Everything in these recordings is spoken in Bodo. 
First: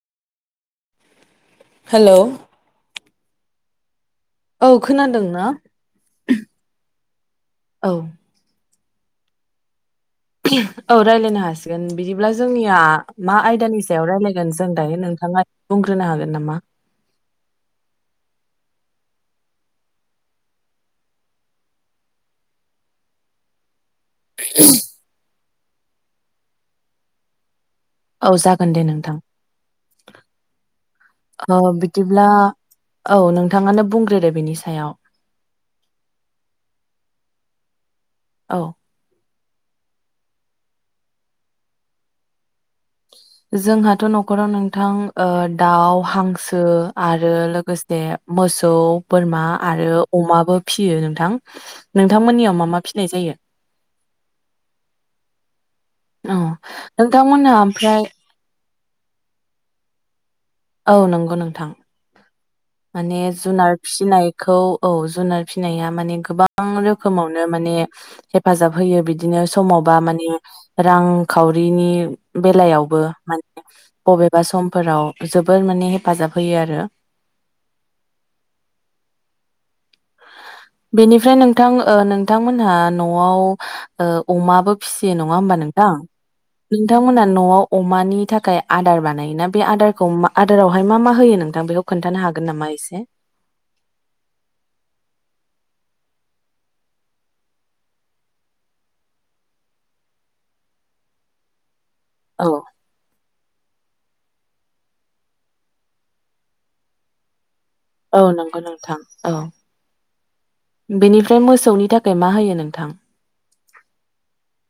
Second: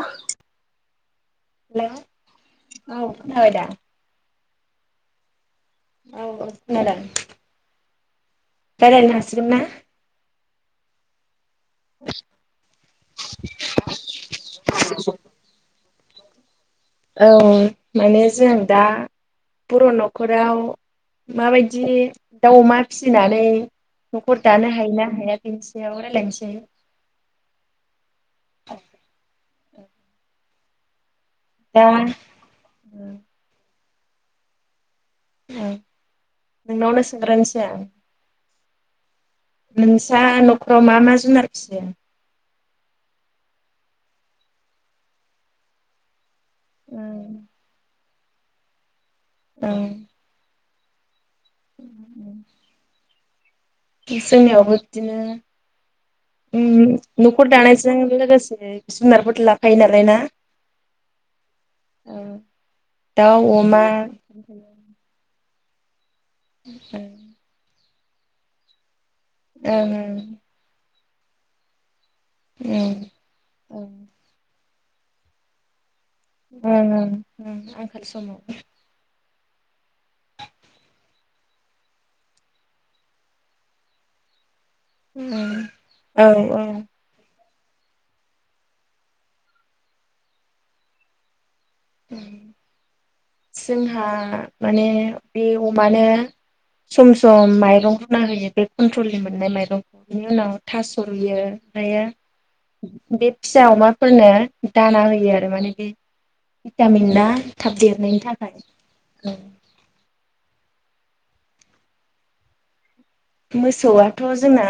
अह हेल हेलौ औ खाबायदा? औ खोनादों ना? औ खोनादों औ रायलायनो हासिगोन ना? औ रायज्लायनो हासि गोन बिदिब्ला जोंनिया मा आयदानि सायाव रायलायगोन जों दायो नोंथाङा बुं ग्रोनो हागोन नामा! औ माने जों दा बर' न'खराव माबायदि दाउ-अमा फिसिनानै न'खर दानो हायोना हाया बेनि सायाव रायलायनोसै। औ जागोन दे नोंथां। औ बिदिब्ला औ नोंथाङानो बुंग्रोदो बेनि सायाव। नों नावनो सोंगारनोसै आं। औ नोंस्रा न'खराव मा-मा जुनार फियो? जोंहाथ' न'खराव नोंथां ओ दाउ, हांसो ओ आरो लोगोसे मोसौ, बोरमा औ आरो अमाबो फिसियो नोंथां। नोंथांमोननियाव मा-मा फिनाय जायो? जोंनियावबो बिदिनो औ ओम न'खर नोंथांमोनहा दानायजों ओमफ्राय लोगोसे जुनारफोर लाफायो नालाय ना? औ नंगौ नोंथां। ओम माने जुनार फिसिनाय, खौ औ जुनार फिसिनाया माने गोबां ओं रोखोमावनो माने हेफाजाब होयो। बि बिदिनो समावबा ओं माने रांखावरिनि बेलायावबो ओं माने ओं बबेबा समफोराव जोबोर माने, हेफाजाब होयो आरो उम उम ओम आंखाल समाव, बेनिफ्राय नोंथां ओ नोंथांमोनहा न'आव ओ अमाबो फिसियो नङा होमबा ओं नोंथां। औ औ नोंथांमोना न'आव अमानि थाखाय आदार बानायोना बे आदारखौ आदारावहाय मा मा होयो नों थां बेखौ खोन्थानो हागोन नामा? एसे जोंहा माने बे अमानो, सम-सम माइरं रुना होयो, बे कन्ट्रलनि मोननाय माइरंखौ बिनि उनाव थास'यो रूयो आमफ्रायो। औ बे फिसा अमाफोरनो दाना होयो आरो माने बे भिटामिन दा थाब देर औ नंगौ नोंथां औ। बेनिफ्राय मोसौनि थाखाय मा होयो नोंथां? मोसौआथ' जोंना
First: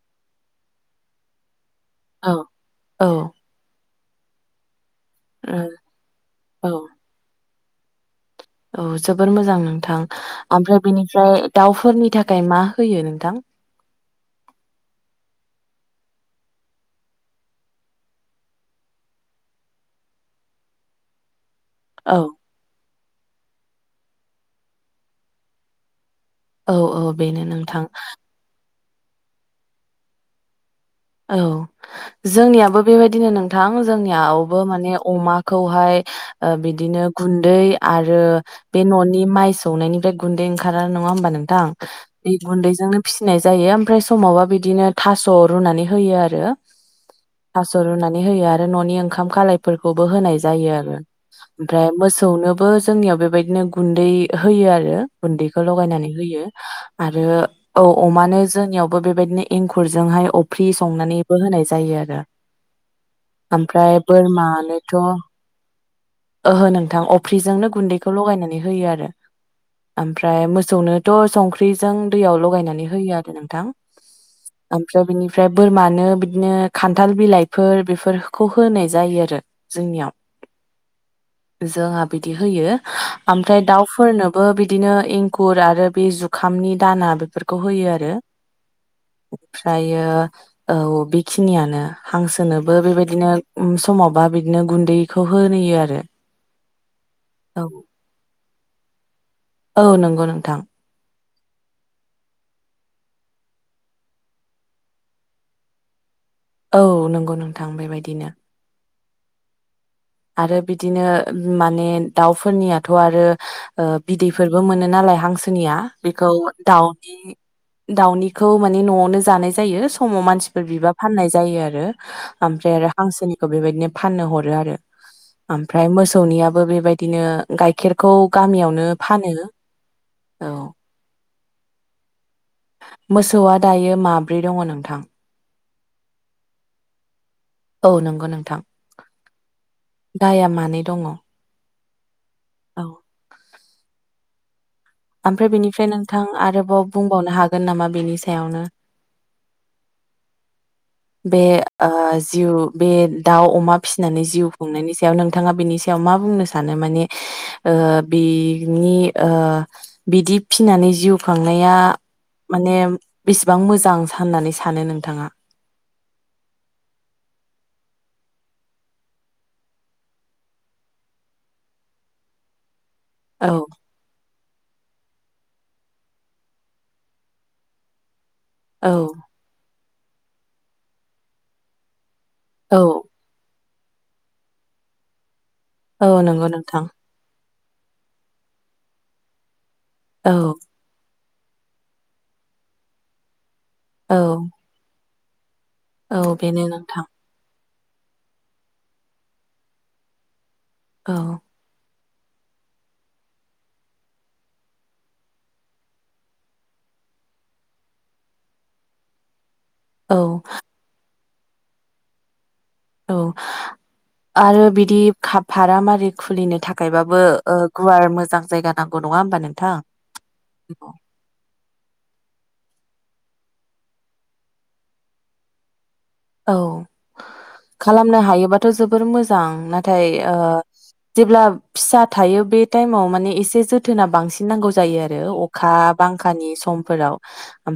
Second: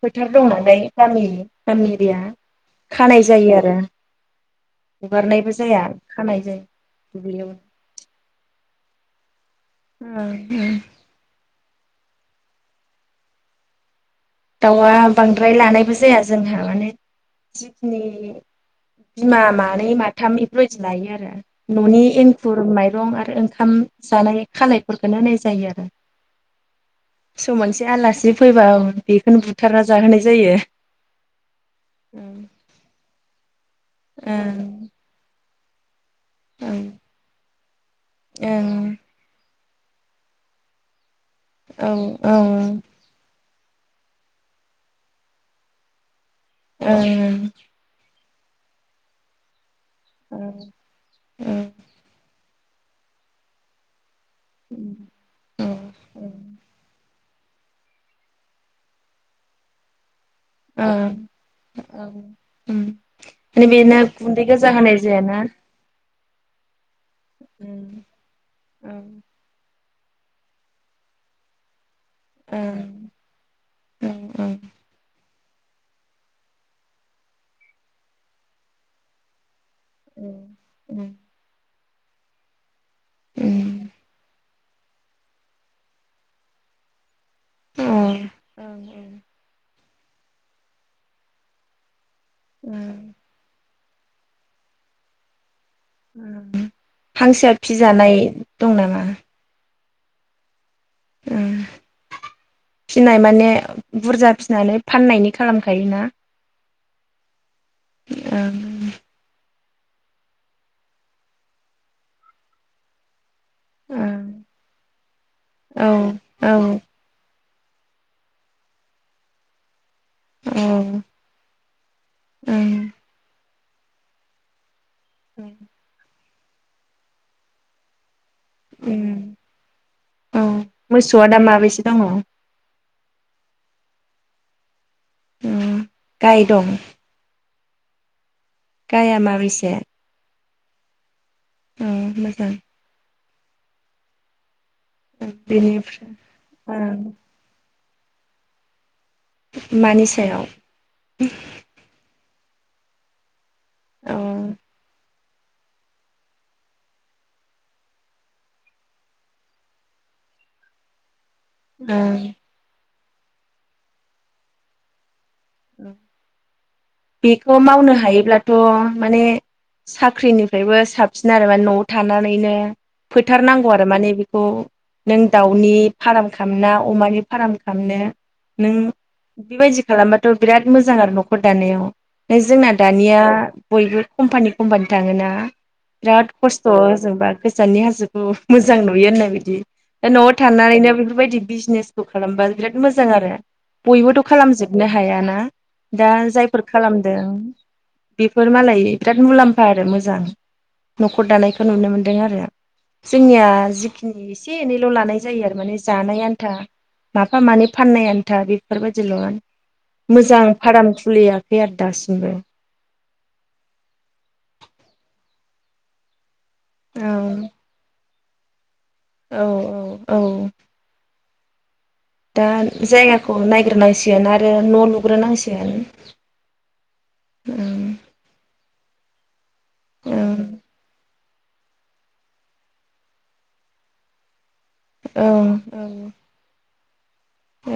फोथार दं नालाय गामिनि गामि औ [unintelligible] औ खानाय ओ जायो आरो हगारनायबो जाया, खानाय जायो। औ दुब्लियावनो औ जोबोर मोजां नोंथां। आमफ्राय बेनि आमफ्राय दाउफोरनि थाखाय मा होयो नोंथां? दाउआ बांद्राय लानायबो जाया जोंहा माने, जिखिनि बिमा मानै, माथाम बेफोरबायदि लायो आरो न'नि औ एंखुर, माइरं आरो ओंखाम जानाय खालायफोरखौनो होनाय जायो आरो औ औ बेनो सम नोंथां मोनसे आलासि फैबा, बेखौनो बुथारना जाहोनाय जायो। औ, ओं जोंनियाबो बेबायदिनो नोंथां जोंनियावबो माने, ओं अमाखौहाय, ओ बिदिनो गुन्दै आरो बे ओं न'नि माइ सौनायनिफ्राय गुन्दैओंखारा नङा होमबा नोंथां! औ बे ओं गन्दैजोंनो फिसिनाय जायो। आमफ्राय समावबा बिदिनो थास' रुनानै होयो आरो ओं स' रुनानै होयो आरो न'नि ओंखाम खालायफोरखौबो होनाय जायो आरो। आमफ्राय मोसौनोबो जोंनियाव बेबायदिनो गुन्दै होयो आरो। गुन्दैखौ औ लगायनानै होयो। आरो औ अमानो जोंनियावबो बेबायदिनो एंखुरजोंहाय ख्रि औ संनानैबो होनाय जायो आरो। औ औ माने बेनो आमफ्राय गुन्दै गोजा होनाय बोरमानोथ' जायाना ओहो नोंथां अफ्रिजोंनो गुन्दैखौ लगायनानै होयो आरो आमफ्राय मोसौनो थ' संख्रिजों दैयाव लगायनानै होयो आरो नोंथां। उम ओं। आमफ्राय बिनिफ्राय बोरमानो बिदिनो खान्थाल बिलाइफोर बेफोरखौ होनाय जायो आरो। जोंनियाव उम उम जोंहा बिदि होयो आमफ्राय दाउफोरनोबो बि दिनो एंखुर आरो बि जुखामनि दाना बेफोरखौ होयो आरो। ओं ओं। ओमफ्रायो औ बेखिनियानो। हांसोनोबो बेबायदिनो उम समावबा बिदिनो गुन्दैखौ होनोयो आ उम हांसोआ फिजानाय दं नामा? औ नोंगौ नोंथां। उम। फिनाय माने बुरजा फिसिनानै फाननायनि खालामखायोना? औ नोंगौ नोंथां बेबायदिनो। आरो बिदिनो माने दाउफोरनियाथ' आरो ओ बिदैफोरबो मोनो नालाय हांसोनिया औ बिखौ औ दाउ दाउनिखौ माने न'आवनो जानाय जायो। समाव औ मानसिफोर बिबा फाननाय जायो आरो आमफ्राय आरो हांसोनिखौ बेबायदिनो फाननो हरो आरो। ओमफ्राय मोसौनियाबो बेबायदिनो गाइखेरखौ गामियावनो फानो औ मोसौआ दा माबेसे दङ? मोसौआ दायो माब्रै दङ नोंथां। उम गाय दं? औ नोंगौ नोंथां। गाया माबैसे? गाया मानै दङ। उम मोजां। औ। आमफ्राय बिनिफ्राय बेनिफ्राय नोंथां आरोबाव ओं बुंबावनो हागोन नामा बिनि सायावनो? मानि सायाव? बे ओ जिउ बे दाउ अमा औ फिसनानै जिउ ओं खुंनायनि सायाव नोंथाङा बेनि याव मा बुंनो सानो माने ओ बिनि ओ बिदि फिनानै जिउ खांनाया ओं माने बिसिबां मोजां होननानै सानो नोंथाङा? बिखौ मावनो हायोब्लाथ' माने साख्रिनिफ्रायबो साबसिन आरो माने न'आव थानानैनो औ फोथारनांगौ आरो माने बे खौ नों दाउनि फाराम खालामना अमानि फाराम खामनो नों औ बेबायदि खालामबाथ' बिराद मोजां आरो न'खर दानायाव। ने जोंना औ दानिया बयबो कम्पानि कम्पानि थाङो ना। औ बिराद नंगौ खस्थ' नोंथां ओजोंबा गोजाननि हाजोखौ मोजां नुयो होननाय बायदि। ओ न'आव औ थानानैनो बैफोरबायदि बिजनेसखौ खालामबा बिराद मोजां आरो। औ बयबोथ' खालामजोब बुनो हायाना दा औ जाय बेनो नोंथां ओं बिफोर मालाय बिराद मुलामा आरो मोजां। औ न'खर दानाय खौ नुनो मोन्दों आरो‌। जोंनिया जिखिनि एसे एनैल' लानाय जायो आरो माने जानाय आन्था माफा मानै फाननाय आन्था बेफोर बायदिल' आनो औ मोजां फाराम खुलियाखै आरो दासिमबो। औ आरो बिदि खा फारामारि खुलिनो औ थाखायबाबो ओ गुवार मोजां जायगा नांगौ नङा होमबा औ नोंथां? औ दा जायगाखौ नायग्रोनांसिगोन आरो न' लुग्रोनांसिगोन। औ खालामनो हायोबाथ' जोबोर मोजां नाथाय ओं ओ ओं जेब्ला फिसा थायो बे टाइमाव माने एसे जोथोना बांसिन नांगौ जायो आरो औ अखा बांखानि समफोराव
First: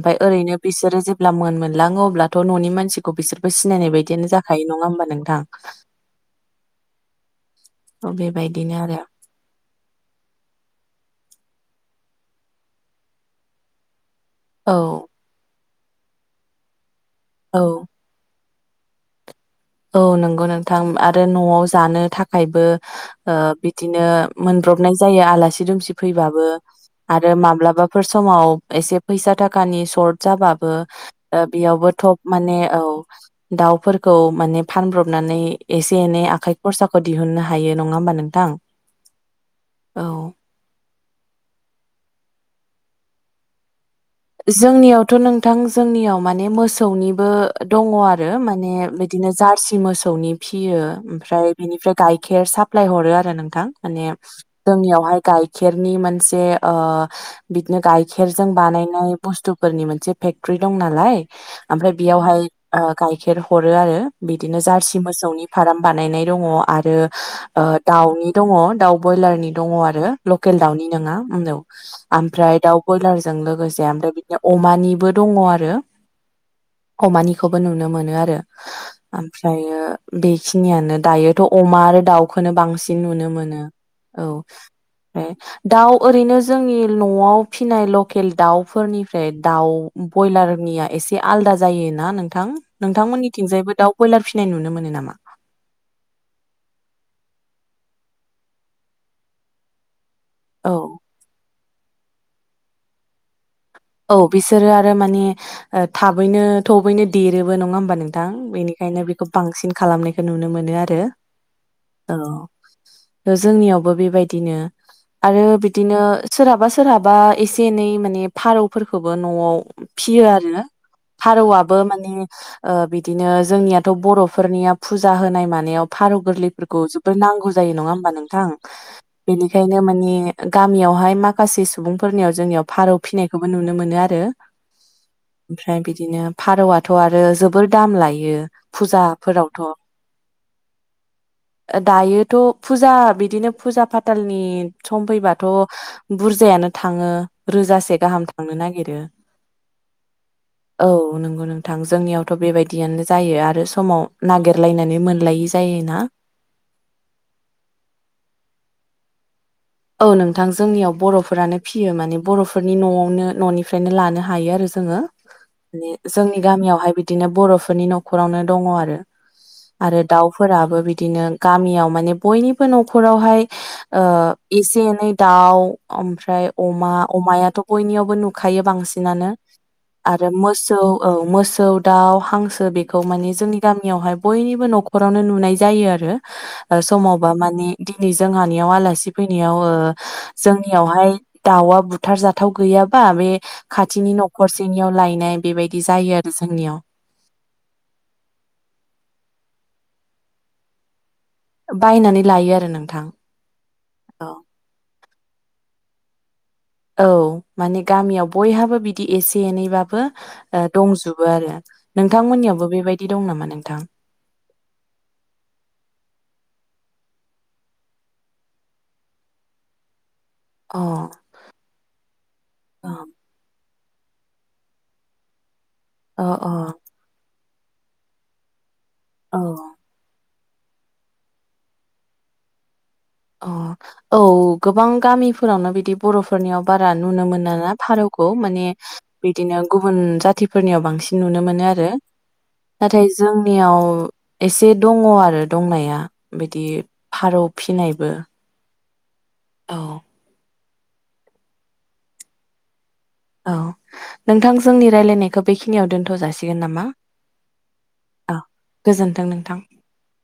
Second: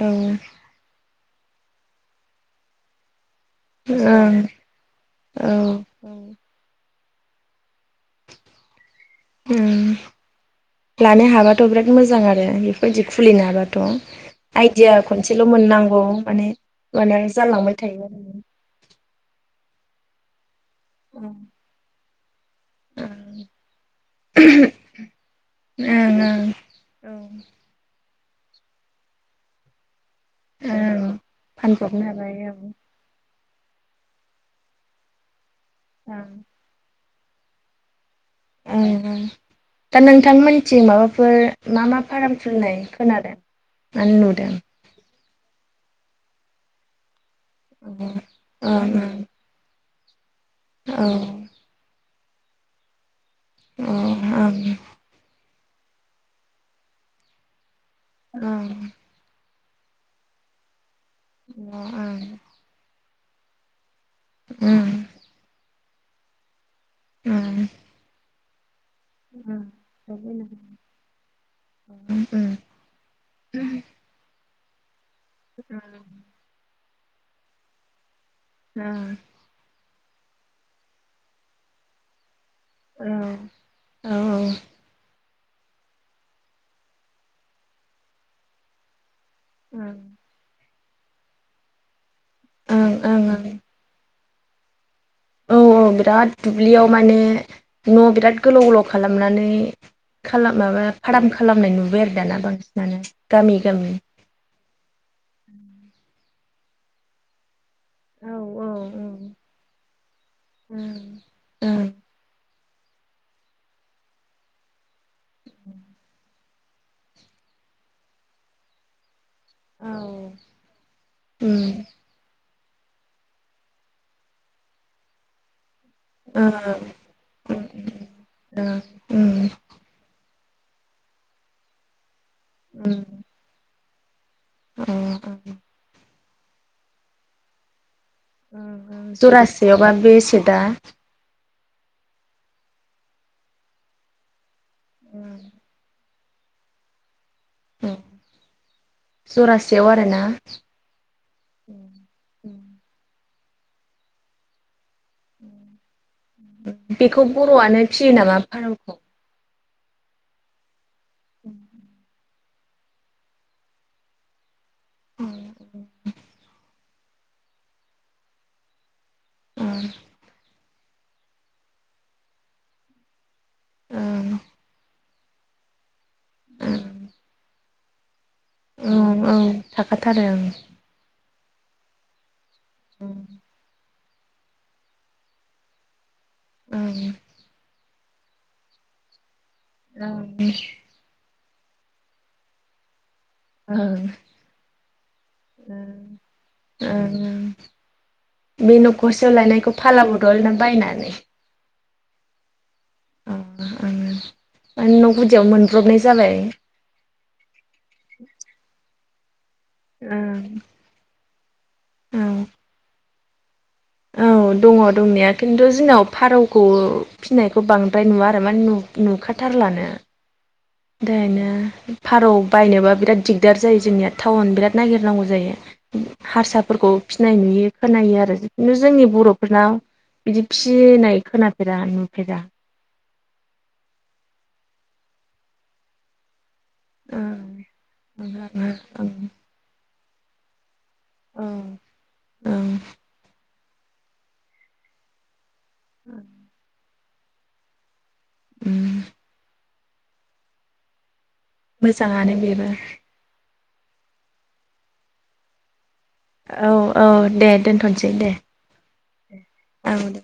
औ ओरैनो बिसोरो जेब्ला मोनलाङो अब्लाथ' न'नि मानसिखौ बिसोर सिनाय बायदियानो ओं जाखायो नङा होमबा नोंथां? औ [inaudible] थ बेबायदिनो आरो उम लानो हाबाथ' बिराद मोजां आरो बेफोरबायदि खुलिनो हाबाथ'। आइडिया औ खनसेल' मोननांगौ माने होनबानो औ जालांबाय थायो आरो माने। औ नंगौ नोंथां आरो ओं न'आव जानो था थाखायबो ओ बिदिनो मोनब्रबनाय जाया आलासि दुमसि फैबाबो। आरो ओं माब्लाबाफोर समाव एसे फैसा थाखानि सर्ट जाबाबो ओं ओ फानब्रबनो बेयावबोथ' हाबाय माने औ दाउफोरखौ माने फानब्रबनानै एसे एनै ओं आखाइ खरसाखौ दिहुननो हायो नङा होमबा नों उम उम दा नोंथांमोनथिं माबाफोर मा मा फार्म खुुलिनाय खोनादों? माने नुदों जोंनियावथ' नोंथां जोंनियाव माने मोसौनिबो दङ ओं आरो माने ओं बिदिनो जार्सि मोसौनि फियो औ ओमफ्राय बेनिफ्राय गाइखेर साप्लाय हरो आरो नोंथां माने ओं ओं जोंनियावहाय गाइखेरनि मोनसे ओ बिदिनो गायखेरजों ओं बानायनाय बुस्थुफोरनि मोनसे फेक्टरि दं नालाय ओमफ्राय ओं बेयावहाय ओ गाइखेर हरो आरो। बिदिनो जारसि मोसौनि फार्म बानायनाय दङ आरो ओ ओं दाउनि दङ दाउ बयलारनि दङ आरो लकेल दाउनि नोङा ओं आमफ्राय दाउ बयलारजों लोगोसे ओमफ्राय बिदिनो अमानिबो दङ आरो। अमानिखौबो नुनो मोनो आरो। उम ओमफ्रायो बेखिनियानो दायोथ' अमा आरो दाउ खौनो बांसिन औ नुनो मोनो औ ओं दाउ ओरैनो जोंनि न'आव फिनाय लकेल दाउफोरनि फ्राय दाउ ओं ब्रयलारनिया एसे आलदा जायोना नों थां ओं नोंथांमोननिथिंजायबो दाउ ब्रयलार फिनाय नुनो मोनो नामा? औ बिराद दुब्लियाव माने न' बिराद गोलाव गोलाव खालामनानै खालाम औ माबा फार्म खालामनाय नुबाय आरो दाना बांसिनानो गामि गामि। औ बिसोरो आरो माने ओ थाबैनो थबनो देरोबो नङा होम बा नोंथां ओं बेनिखायनो उम बेखौ बांसिन खालामनायखौ नुनो मोनो आरो ओं उम औ जोंनियावबो बेबायदिनो आरो बिदिनो सोरहाबा सोरहाबा एसे एनै माने फारौ फोरखौबो न'आव ओं फियो आरो फारौआबो माने ओ बिदिनो जोंनियाथ' बर'फोरनिया फुजा होनाय मानायाव फारौ गोरलैफोरखौ जोबोर नांगौ जायो नङा होमबा नोंथां उम बेनिखायनो माने गामियावहाय माखासे सुबुंफोरनियाव जोंनियाव फारौ फिनायखौबो नुनो मोनो आरो। उम उम ओमफ्राय बिदिनो फारौआथ' आरो जोबोद दाम लायो।। फुजाफोरावथ' जरासेयावबा बेसे दा? दायोथ' फुजा बिदिनो फुजा फाथालनि सम फैबाथ' बुरजायानो थाङो रोजासे गाहाम थांनो नागिरो। जरासेयाव आरोना औ नोंगौ नोंथां जोंनियावथ' बेबायदियानो जायो आरो समाव नागिरलायनानै मोन लायि जायोना। बेखौ बर'आनो फियो नामा फारौखौ? औ नोंथां जोंनियाव बर'फोरानो फियो माने बर'फोरनि न'आवनो न'निफ्रायनो लानो हायो आरो ज जोङो ने जोंनि गामियावहाय बिदिनो बर'फोरनि न'खरावनो दङ आरो। आरो दाउफोराबो बिद दिनो गामियाव माने बयनिबो न'खरावहाय ओ ओं एसे एनै दाउ ओमफ्राय अमा अमायाथ' बयनियावबो नुनो खायो ओं बांसिनानो ओं थाखाथारो आरो मोसौ औ मोसौ दाउ हांसो ओ बेखौ माने जोंनि गामियावहाय बयनिबो न'खरावनो नुनाय जायो आरो। ओ ओं समावबा माने दिनै जोंहानियाव आलासि फैनायाव ओ ओं जोंनियावहाय दाउआ बुथार जाथाव गैयाबा बे ओं खाथिनि न'खरसेनियाव लायनाय बेबायदि जायो ओं आरो जोंनियाव ओं बे न'खरसे लायनायखौ फाला बदल ना बायनानै? बायनानै लायो आरो नोंथां। उम औ माने न' गुदियाव मोनब्रबनाय जाबाय। औ माने गामियाव बयहाबो बिदि एसे एनैबाब बो ओं ओ दंजोबो आरो नोंथांमोननियावबो बेबायदि दं नामा नोंथां? औ दङ दंनाया खिन्थु जोंनाव फारौखौ फिनायखौ बांद्राय नुवा आरो मान नुब नुखाथारलानो। अ दायनो फारौ बायनोबा बिराद दिगदार जायो जोंनिया टाउन बिराद नागिरनांगौ जायो। अ हारसाफोरखौ फिनाय नुयो खोनायो आरो जिु जोंनि औ बर'फोरना बिदि फिनाय खोनाफेरा नुफेरा। अ औ गोबां गामिफोरावनो बिदिब बर'फोरनियाव बारा नुनो मोना ना फारौखौ माने बिदिनो गुबुन जातिफोरनियाव बांसिन नुनो मोनो ओं आरो। नाथाय जोंनियाव एसे दङ आरो दंनाया बि दि फारौ फिनायबो। उम औ। मोजाङानो बेबो। औ नोंथां जोंनि रायलायनायखौ बेखिनियाव दोनथ' जाासि औ औ दे दोनथ'नोसै दे। गोजोन्थों नोंथां। औ दे।